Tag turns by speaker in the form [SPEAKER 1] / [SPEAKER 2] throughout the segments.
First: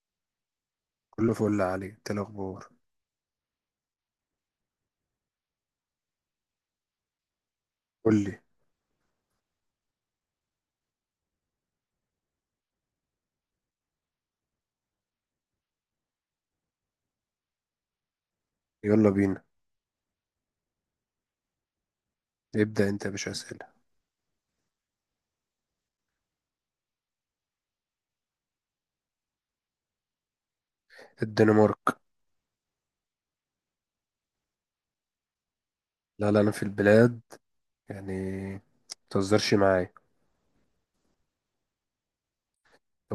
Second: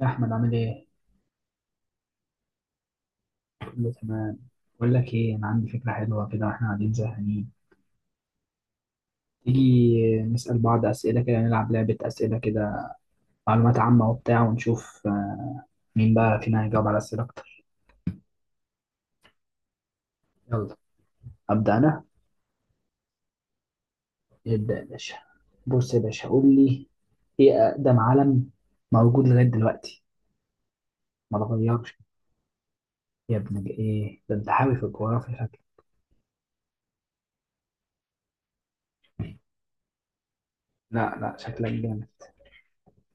[SPEAKER 1] يا احمد عامل ايه؟
[SPEAKER 2] كله فل علي، انت الاخبار؟
[SPEAKER 1] كله تمام. بقول لك ايه، انا عندي فكره حلوه كده واحنا قاعدين زهقانين.
[SPEAKER 2] قول لي.
[SPEAKER 1] تيجي نسال بعض اسئله كده، نلعب لعبه اسئله كده، معلومات عامه وبتاع ونشوف مين بقى فينا هيجاوب على اسئله اكتر.
[SPEAKER 2] يلا بينا.
[SPEAKER 1] يلا ابدا انا.
[SPEAKER 2] ابدا انت يا باشا، اسئله.
[SPEAKER 1] ابدا يا باشا. بص يا باشا، قول لي ايه اقدم علم موجود لغايه دلوقتي ما
[SPEAKER 2] الدنمارك.
[SPEAKER 1] اتغيرش. ايه ده، انت حاوي في الجغرافيا شكلك.
[SPEAKER 2] لا لا، انا في البلاد يعني. متهزرش معايا.
[SPEAKER 1] لا لا، شكلك جامد.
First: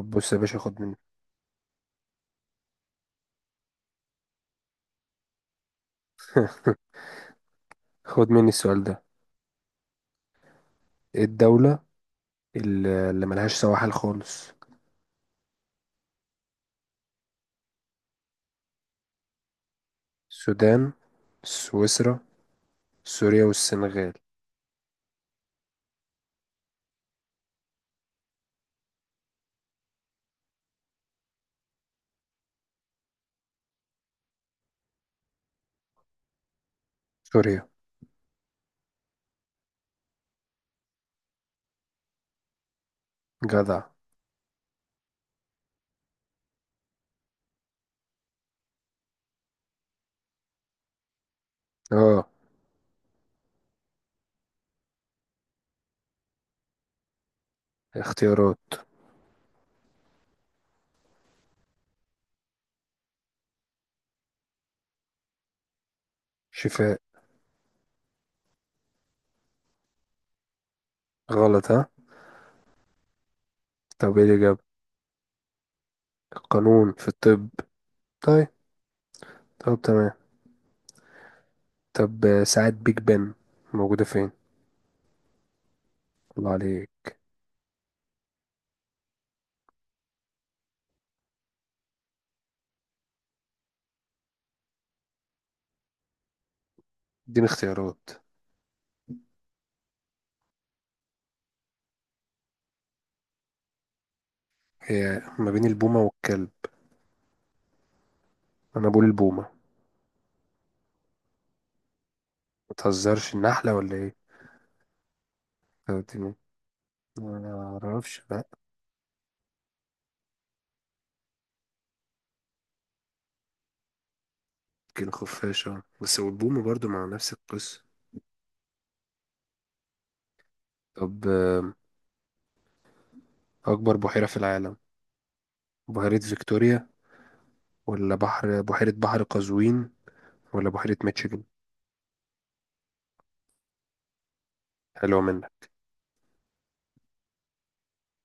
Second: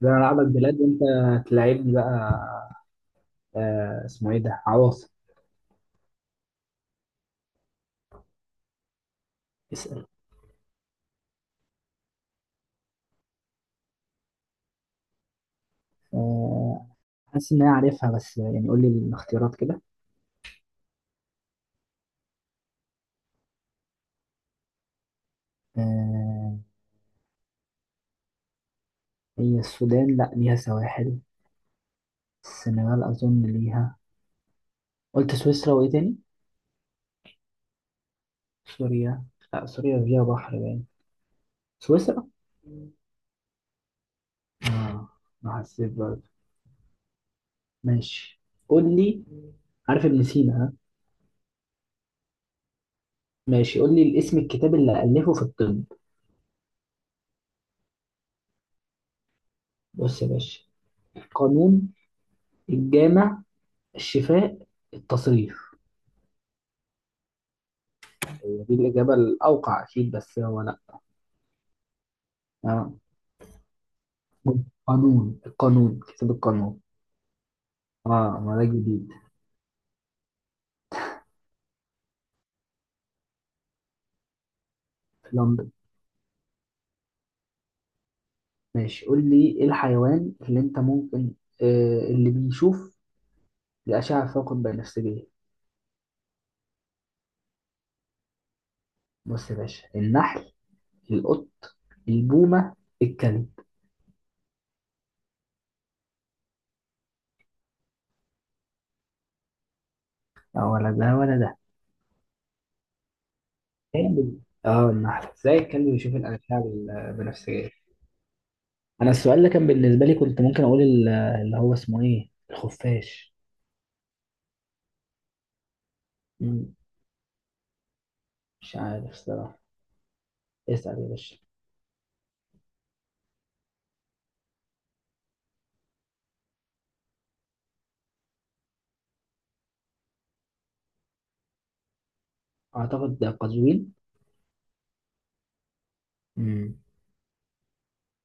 [SPEAKER 1] ده انا
[SPEAKER 2] بص يا
[SPEAKER 1] العبك
[SPEAKER 2] باشا، خد
[SPEAKER 1] بلاد
[SPEAKER 2] مني.
[SPEAKER 1] وانت تلعبني بقى. آه اسمه ايه ده، عواصم.
[SPEAKER 2] خد مني السؤال ده.
[SPEAKER 1] اسال.
[SPEAKER 2] ايه الدوله اللي ملهاش سواحل خالص؟
[SPEAKER 1] آه، حاسس ان انا عارفها، بس يعني قول لي الاختيارات كده.
[SPEAKER 2] السودان، سويسرا، سوريا والسنغال.
[SPEAKER 1] آه، هي السودان لا ليها سواحل، السنغال اظن ليها. قلت سويسرا وايه تاني؟
[SPEAKER 2] سوريا.
[SPEAKER 1] سوريا. لا سوريا فيها بحر باين. سويسرا.
[SPEAKER 2] جدع.
[SPEAKER 1] اه، ما حسيت برضه. ماشي، قول لي. عارف ابن سينا؟ ها،
[SPEAKER 2] اه.
[SPEAKER 1] ماشي قول لي الاسم الكتاب اللي ألفه في الطب.
[SPEAKER 2] اختيارات.
[SPEAKER 1] بص يا باشا، القانون، الجامع، الشفاء، التصريف.
[SPEAKER 2] شفاء.
[SPEAKER 1] هي دي الإجابة الأوقع أكيد، بس هو لأ.
[SPEAKER 2] غلط ها؟
[SPEAKER 1] آه.
[SPEAKER 2] طب ايه الإجابة؟
[SPEAKER 1] قانون، القانون، كتاب القانون.
[SPEAKER 2] القانون في الطب.
[SPEAKER 1] اه،
[SPEAKER 2] طيب.
[SPEAKER 1] ما ده جديد.
[SPEAKER 2] طب تمام. طب. ساعة بيج بن موجودة فين؟
[SPEAKER 1] لندن.
[SPEAKER 2] الله عليك.
[SPEAKER 1] ماشي قول لي ايه الحيوان اللي انت ممكن، آه اللي بيشوف الأشعة فوق البنفسجية.
[SPEAKER 2] اديني اختيارات.
[SPEAKER 1] بص يا باشا، النحل، القط، البومة، الكلب.
[SPEAKER 2] هي ما بين البومة والكلب. انا بقول البومة.
[SPEAKER 1] اه، ولا ده ولا ده.
[SPEAKER 2] ما تهزرش، النحلة ولا ايه؟
[SPEAKER 1] كلب. اه النحل، ازاي الكلب
[SPEAKER 2] طب
[SPEAKER 1] بيشوف الأشعة البنفسجية؟
[SPEAKER 2] ما اعرفش، لا.
[SPEAKER 1] انا السؤال ده كان بالنسبة لي كنت ممكن اقول اللي هو اسمه ايه، الخفاش.
[SPEAKER 2] يمكن خفاشة، بس والبومة
[SPEAKER 1] مم.
[SPEAKER 2] برضو مع نفس القصة.
[SPEAKER 1] مش عارف الصراحة. اسأل يا
[SPEAKER 2] طب
[SPEAKER 1] باشا.
[SPEAKER 2] اكبر بحيرة في العالم؟ بحيرة فيكتوريا، ولا بحيرة بحر قزوين، ولا بحيرة ميتشيجن؟
[SPEAKER 1] اعتقد ده قزوين.
[SPEAKER 2] حلوة منك.
[SPEAKER 1] مم.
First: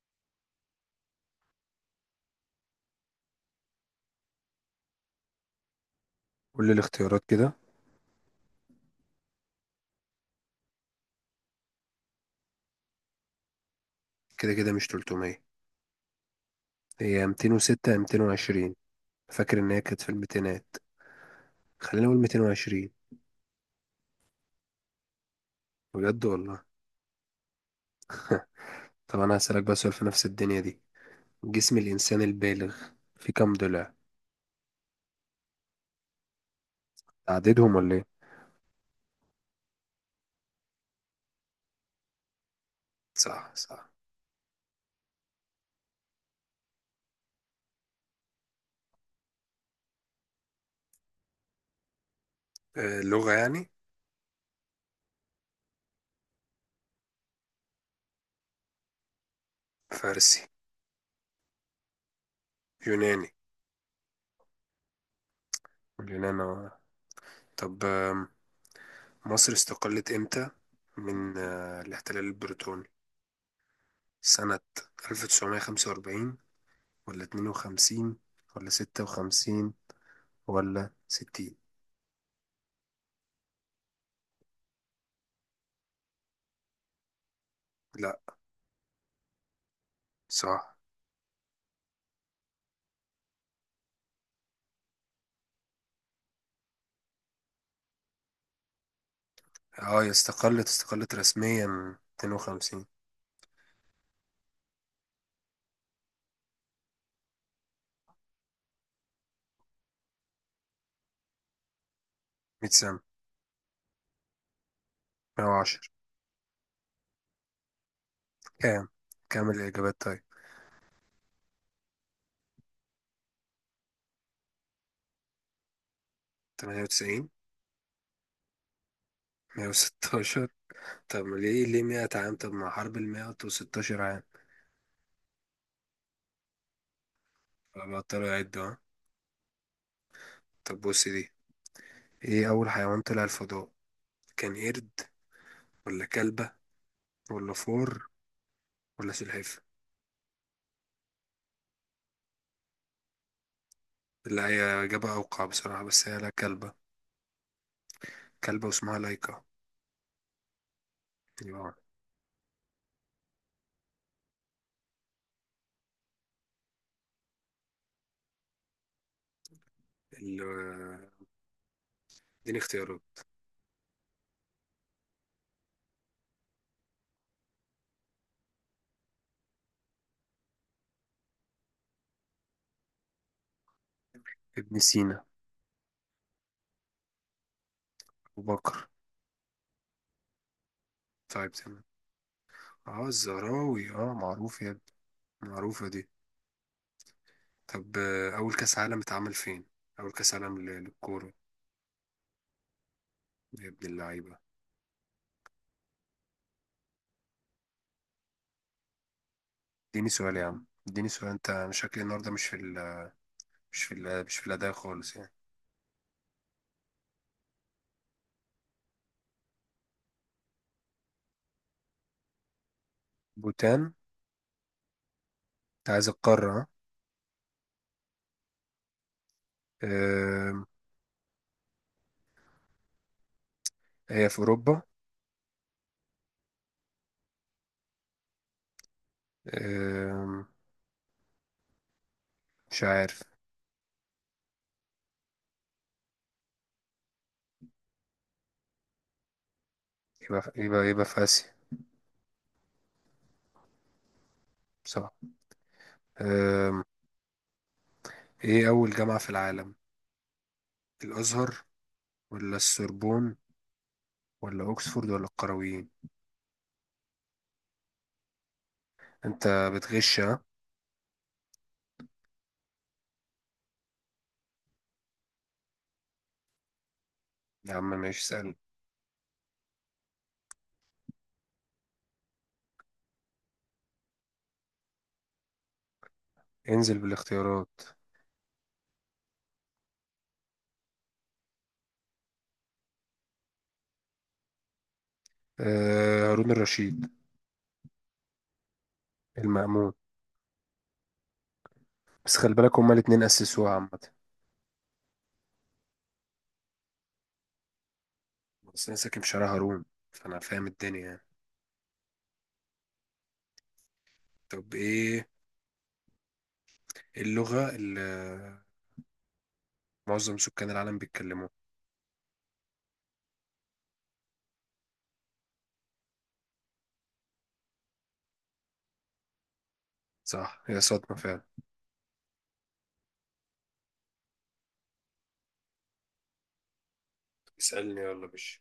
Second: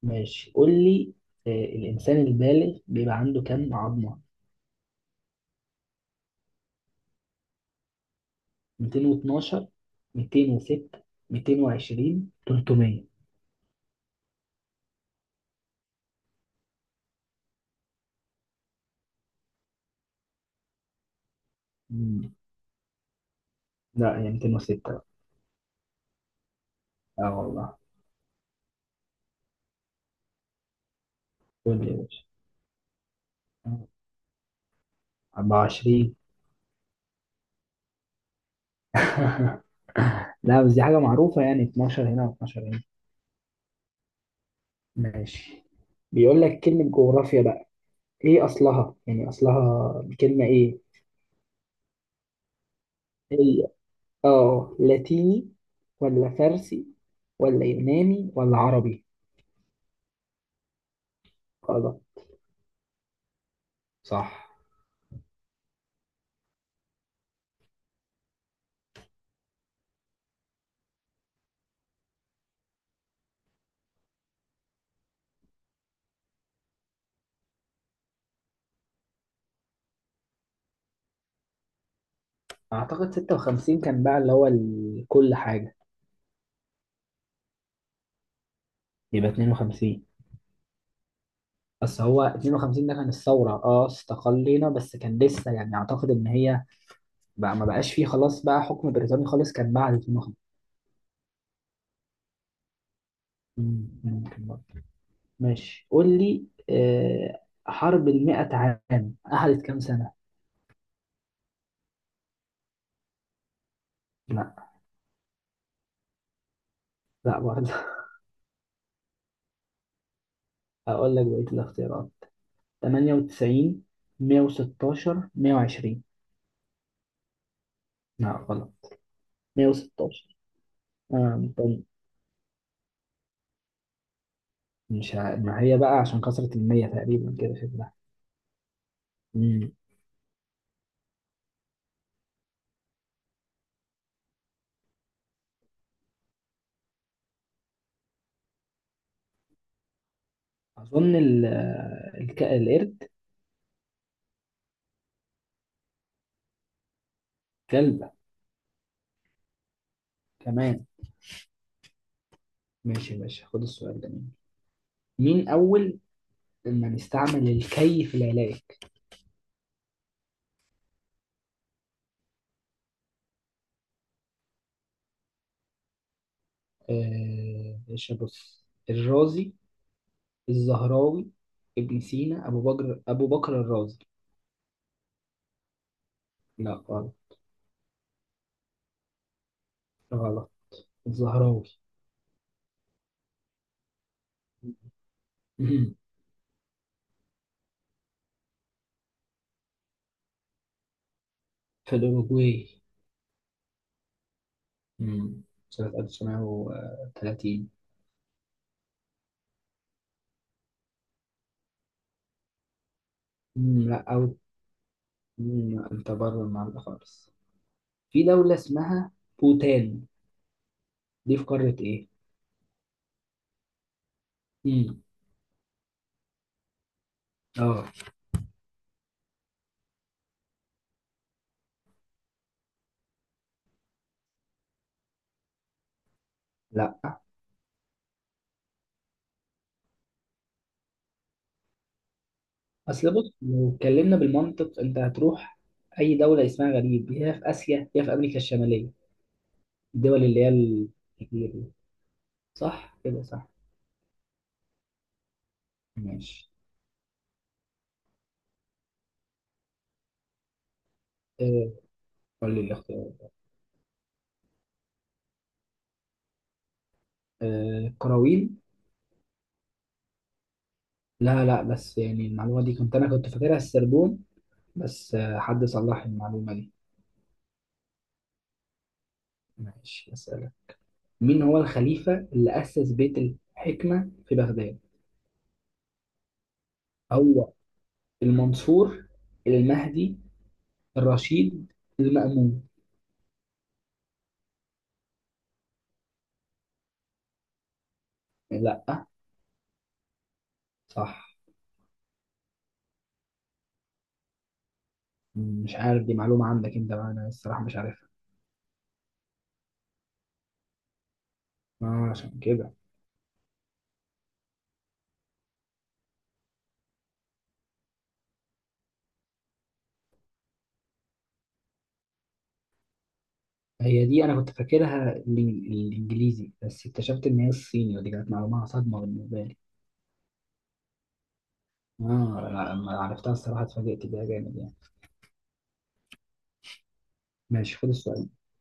[SPEAKER 1] ماشي قول لي. آه، الإنسان البالغ بيبقى عنده كام عظمة؟
[SPEAKER 2] كل الاختيارات كده.
[SPEAKER 1] 212، 206، 220، 300.
[SPEAKER 2] كده مش 300. هي 206 يا 220. فاكر ان هي كانت في الميتينات. خلينا نقول
[SPEAKER 1] مم.
[SPEAKER 2] 220.
[SPEAKER 1] لا هي 206 بقى.
[SPEAKER 2] بجد والله.
[SPEAKER 1] اه والله.
[SPEAKER 2] طب انا هسألك بقى سؤال في نفس الدنيا دي.
[SPEAKER 1] قول
[SPEAKER 2] جسم
[SPEAKER 1] لي يا
[SPEAKER 2] الانسان
[SPEAKER 1] باشا.
[SPEAKER 2] البالغ، في كم
[SPEAKER 1] آه،
[SPEAKER 2] ضلع؟
[SPEAKER 1] 24.
[SPEAKER 2] تعددهم ولا ايه؟
[SPEAKER 1] لا بس دي حاجة معروفة، يعني 12 هنا و12 هنا.
[SPEAKER 2] صح، صح.
[SPEAKER 1] ماشي. بيقول لك كلمة جغرافيا بقى، ايه أصلها؟ يعني أصلها الكلمة ايه؟
[SPEAKER 2] لغة
[SPEAKER 1] هي
[SPEAKER 2] يعني.
[SPEAKER 1] اه لاتيني ولا فارسي ولا يوناني ولا عربي؟
[SPEAKER 2] فارسي، يوناني.
[SPEAKER 1] صح.
[SPEAKER 2] اليونان هو- طب مصر استقلت امتى؟ من الاحتلال البريطاني، سنة 1945 ولا 52 ولا 56 ولا 60؟
[SPEAKER 1] اعتقد 56 كان بقى اللي هو كل حاجه،
[SPEAKER 2] لا.
[SPEAKER 1] يبقى 52.
[SPEAKER 2] صح.
[SPEAKER 1] بس هو 52 ده كان الثوره، اه استقلينا بس كان لسه يعني اعتقد ان هي بقى ما بقاش فيه خلاص بقى حكم بريطاني خالص كان بعد
[SPEAKER 2] اه، هي
[SPEAKER 1] 52.
[SPEAKER 2] استقلت رسميا 52.
[SPEAKER 1] مم، ممكن برضه. ماشي قول لي، آه حرب المئة عام قعدت كام سنه؟
[SPEAKER 2] 100 سنة.
[SPEAKER 1] لا.
[SPEAKER 2] 110.
[SPEAKER 1] لا برضه.
[SPEAKER 2] كام كام الإجابات طيب؟
[SPEAKER 1] هقول لك بقيه الاختيارات: 98، 116، 120.
[SPEAKER 2] 98،
[SPEAKER 1] لا غلط. 116.
[SPEAKER 2] 116؟ طب
[SPEAKER 1] آه
[SPEAKER 2] ليه
[SPEAKER 1] طيب.
[SPEAKER 2] 100 عام؟ طب ما حرب ال 116 عام.
[SPEAKER 1] مش ع... ما هي بقى عشان كثرة المية تقريبا كده شكلها.
[SPEAKER 2] فبطلوا يعدوا، ها؟
[SPEAKER 1] امم.
[SPEAKER 2] طب بص دي. ايه أول حيوان طلع الفضاء؟ كان قرد، ولا كلبة، ولا فور، ولا سلحفاة؟
[SPEAKER 1] أظن القرد.
[SPEAKER 2] لا، هي إجابة أوقع بصراحة، بس هي لا، كلبة.
[SPEAKER 1] كلبة؟
[SPEAKER 2] كلبة واسمها لايكا.
[SPEAKER 1] كمان.
[SPEAKER 2] يبقى
[SPEAKER 1] ماشي يا باشا خد السؤال ده مني، مين أول من استعمل الكي في العلاج؟
[SPEAKER 2] ال- اديني اختيارات.
[SPEAKER 1] آه... باشا بص، الرازي، الزهراوي، ابن سينا، أبو بكر، أبو بكر الرازي.
[SPEAKER 2] ابن سينا.
[SPEAKER 1] لا غلط.
[SPEAKER 2] أبو بكر.
[SPEAKER 1] غلط.
[SPEAKER 2] طيب
[SPEAKER 1] الزهراوي.
[SPEAKER 2] تمام. اه، الزهراوي اه معروف يا ابني. معروفة
[SPEAKER 1] مم.
[SPEAKER 2] دي. طب أول كأس عالم اتعمل فين؟ أول كأس عالم للكورة.
[SPEAKER 1] في الأوروجواي.
[SPEAKER 2] يا ابن اللعيبة.
[SPEAKER 1] مم. سنة 1930.
[SPEAKER 2] اديني سؤال يا عم، اديني سؤال. انت مش شكلي النهارده، مش في ال مش في
[SPEAKER 1] لا
[SPEAKER 2] ال
[SPEAKER 1] أو
[SPEAKER 2] مش في الأداء خالص يعني.
[SPEAKER 1] لا، أنت بره المعلقة خالص. في دولة اسمها بوتان، دي في قارة ايه؟
[SPEAKER 2] بوتان.
[SPEAKER 1] امم،
[SPEAKER 2] انت عايز القارة، ها؟
[SPEAKER 1] اه
[SPEAKER 2] أم، هي في أوروبا.
[SPEAKER 1] لا،
[SPEAKER 2] أم، مش
[SPEAKER 1] اصل
[SPEAKER 2] عارف.
[SPEAKER 1] بص لو اتكلمنا بالمنطق انت هتروح اي دولة اسمها غريب يا في اسيا يا في امريكا الشمالية، الدول اللي هي
[SPEAKER 2] يبقى في آسيا.
[SPEAKER 1] الكتير دي. صح كده، صح.
[SPEAKER 2] صح.
[SPEAKER 1] ماشي.
[SPEAKER 2] أم، ايه أول جامعة في العالم؟ الأزهر،
[SPEAKER 1] آه، قول
[SPEAKER 2] ولا
[SPEAKER 1] لي الاختيار.
[SPEAKER 2] السوربون، ولا أوكسفورد، ولا القرويين؟
[SPEAKER 1] آه، القراويل.
[SPEAKER 2] انت بتغش، ها؟
[SPEAKER 1] لا لا بس يعني المعلومة دي كنت فاكرها السربون، بس آه، حد صلح لي المعلومة دي.
[SPEAKER 2] يا عم ماشي، اسأل.
[SPEAKER 1] ماشي اسألك، مين هو الخليفة اللي أسس بيت الحكمة في بغداد؟
[SPEAKER 2] انزل
[SPEAKER 1] هو
[SPEAKER 2] بالاختيارات.
[SPEAKER 1] المنصور، المهدي، الرشيد، المأمون.
[SPEAKER 2] هارون الرشيد.
[SPEAKER 1] لا.
[SPEAKER 2] المأمون.
[SPEAKER 1] صح.
[SPEAKER 2] بس خلي بالك، هما الاتنين أسسوها عامة.
[SPEAKER 1] مش عارف، دي معلومة عندك انت بقى، انا الصراحة مش عارفها.
[SPEAKER 2] بس انا ساكن في شارع هارون، فانا فاهم الدنيا يعني.
[SPEAKER 1] آه، عشان كده.
[SPEAKER 2] طب ايه اللغة اللي معظم سكان العالم بيتكلموها؟
[SPEAKER 1] هي دي انا كنت فاكرها الانجليزي، بس اكتشفت ان هي الصيني، ودي كانت معلومة صدمة بالنسبة لي.
[SPEAKER 2] صح، هي صدمة فعلا.
[SPEAKER 1] اه لا، لما عرفتها الصراحة اتفاجئت بيها جامد يعني. ماشي خد
[SPEAKER 2] اسألني يلا يا
[SPEAKER 1] السؤال،
[SPEAKER 2] باشا.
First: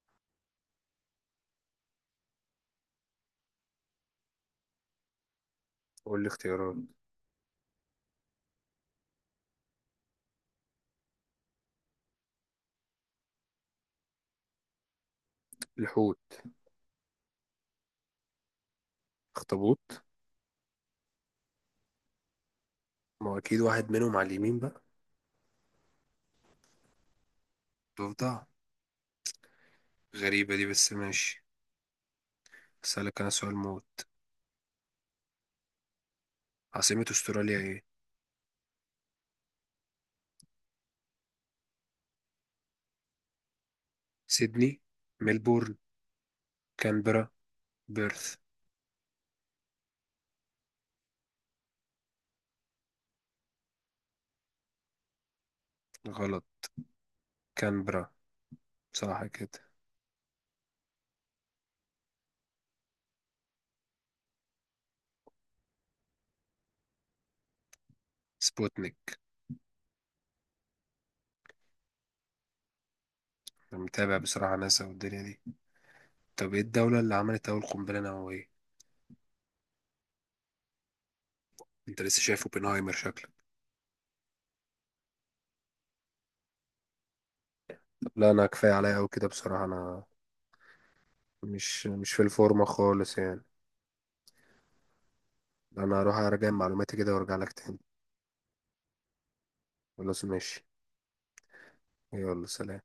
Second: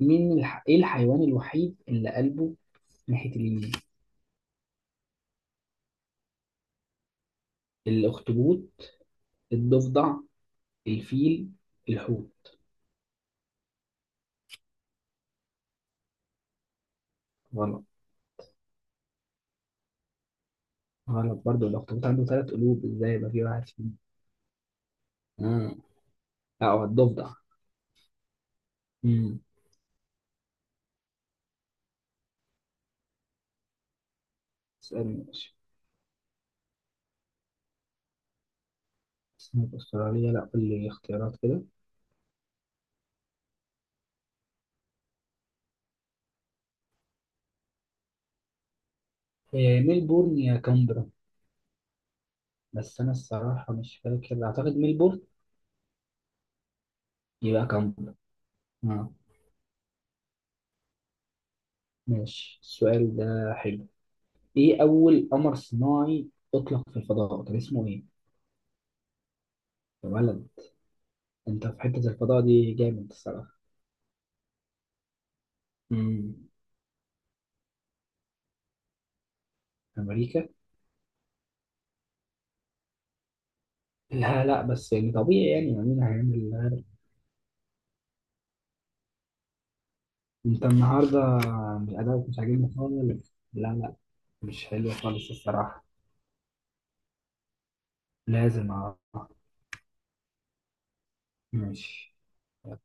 [SPEAKER 1] ايه الحيوان الوحيد اللي قلبه ناحية اليمين؟
[SPEAKER 2] قول لي اختيارات.
[SPEAKER 1] الاخطبوط، الضفدع، الفيل، الحوت.
[SPEAKER 2] الحوت.
[SPEAKER 1] غلط.
[SPEAKER 2] اخطبوط.
[SPEAKER 1] غلط برضه، الأخطبوط عنده ثلاث قلوب، إزاي
[SPEAKER 2] ما
[SPEAKER 1] يبقى
[SPEAKER 2] هو
[SPEAKER 1] في
[SPEAKER 2] اكيد
[SPEAKER 1] واحد
[SPEAKER 2] واحد
[SPEAKER 1] فيهم؟
[SPEAKER 2] منهم على اليمين بقى.
[SPEAKER 1] مم. لا هو الضفدع.
[SPEAKER 2] ضفدع؟
[SPEAKER 1] مم.
[SPEAKER 2] غريبة دي، بس ماشي. اسألك انا سؤال موت.
[SPEAKER 1] اسألني، ماشي.
[SPEAKER 2] عاصمة استراليا ايه؟
[SPEAKER 1] سمك أستراليا؟ لا، قول لي اختيارات كده.
[SPEAKER 2] سيدني، ملبورن، كانبرا، بيرث؟
[SPEAKER 1] إيه، ميلبورن يا كامبرا، بس أنا الصراحة مش فاكر، أعتقد ميلبورن.
[SPEAKER 2] غلط.
[SPEAKER 1] يبقى
[SPEAKER 2] كانبرا.
[SPEAKER 1] كامبرا. آه.
[SPEAKER 2] صح كده.
[SPEAKER 1] ماشي، السؤال ده حلو. إيه أول قمر صناعي أطلق في الفضاء كان اسمه إيه؟
[SPEAKER 2] سبوتنيك.
[SPEAKER 1] يا ولد، أنت في حتة الفضاء دي جامد الصراحة.
[SPEAKER 2] أنا متابع بصراحة، ناسا والدنيا دي.
[SPEAKER 1] مم.
[SPEAKER 2] طب ايه الدولة اللي عملت أول قنبلة نووية؟
[SPEAKER 1] أمريكا؟
[SPEAKER 2] انت لسه شايف اوبنهايمر شكلك.
[SPEAKER 1] لا لا بس يعني طبيعي، يعني مين هيعمل.
[SPEAKER 2] لا، انا كفايه عليا قوي كده بصراحه، انا
[SPEAKER 1] انت النهارده،
[SPEAKER 2] مش
[SPEAKER 1] مش
[SPEAKER 2] مش في
[SPEAKER 1] ادائك مش
[SPEAKER 2] الفورمه
[SPEAKER 1] عاجبني
[SPEAKER 2] خالص
[SPEAKER 1] خالص،
[SPEAKER 2] يعني.
[SPEAKER 1] لا لا، مش حلو خالص الصراحه.
[SPEAKER 2] انا هروح اراجع معلوماتي كده وارجع لك تاني.
[SPEAKER 1] لازم اعرف.
[SPEAKER 2] خلاص ماشي.
[SPEAKER 1] ماشي.
[SPEAKER 2] يلا سلام.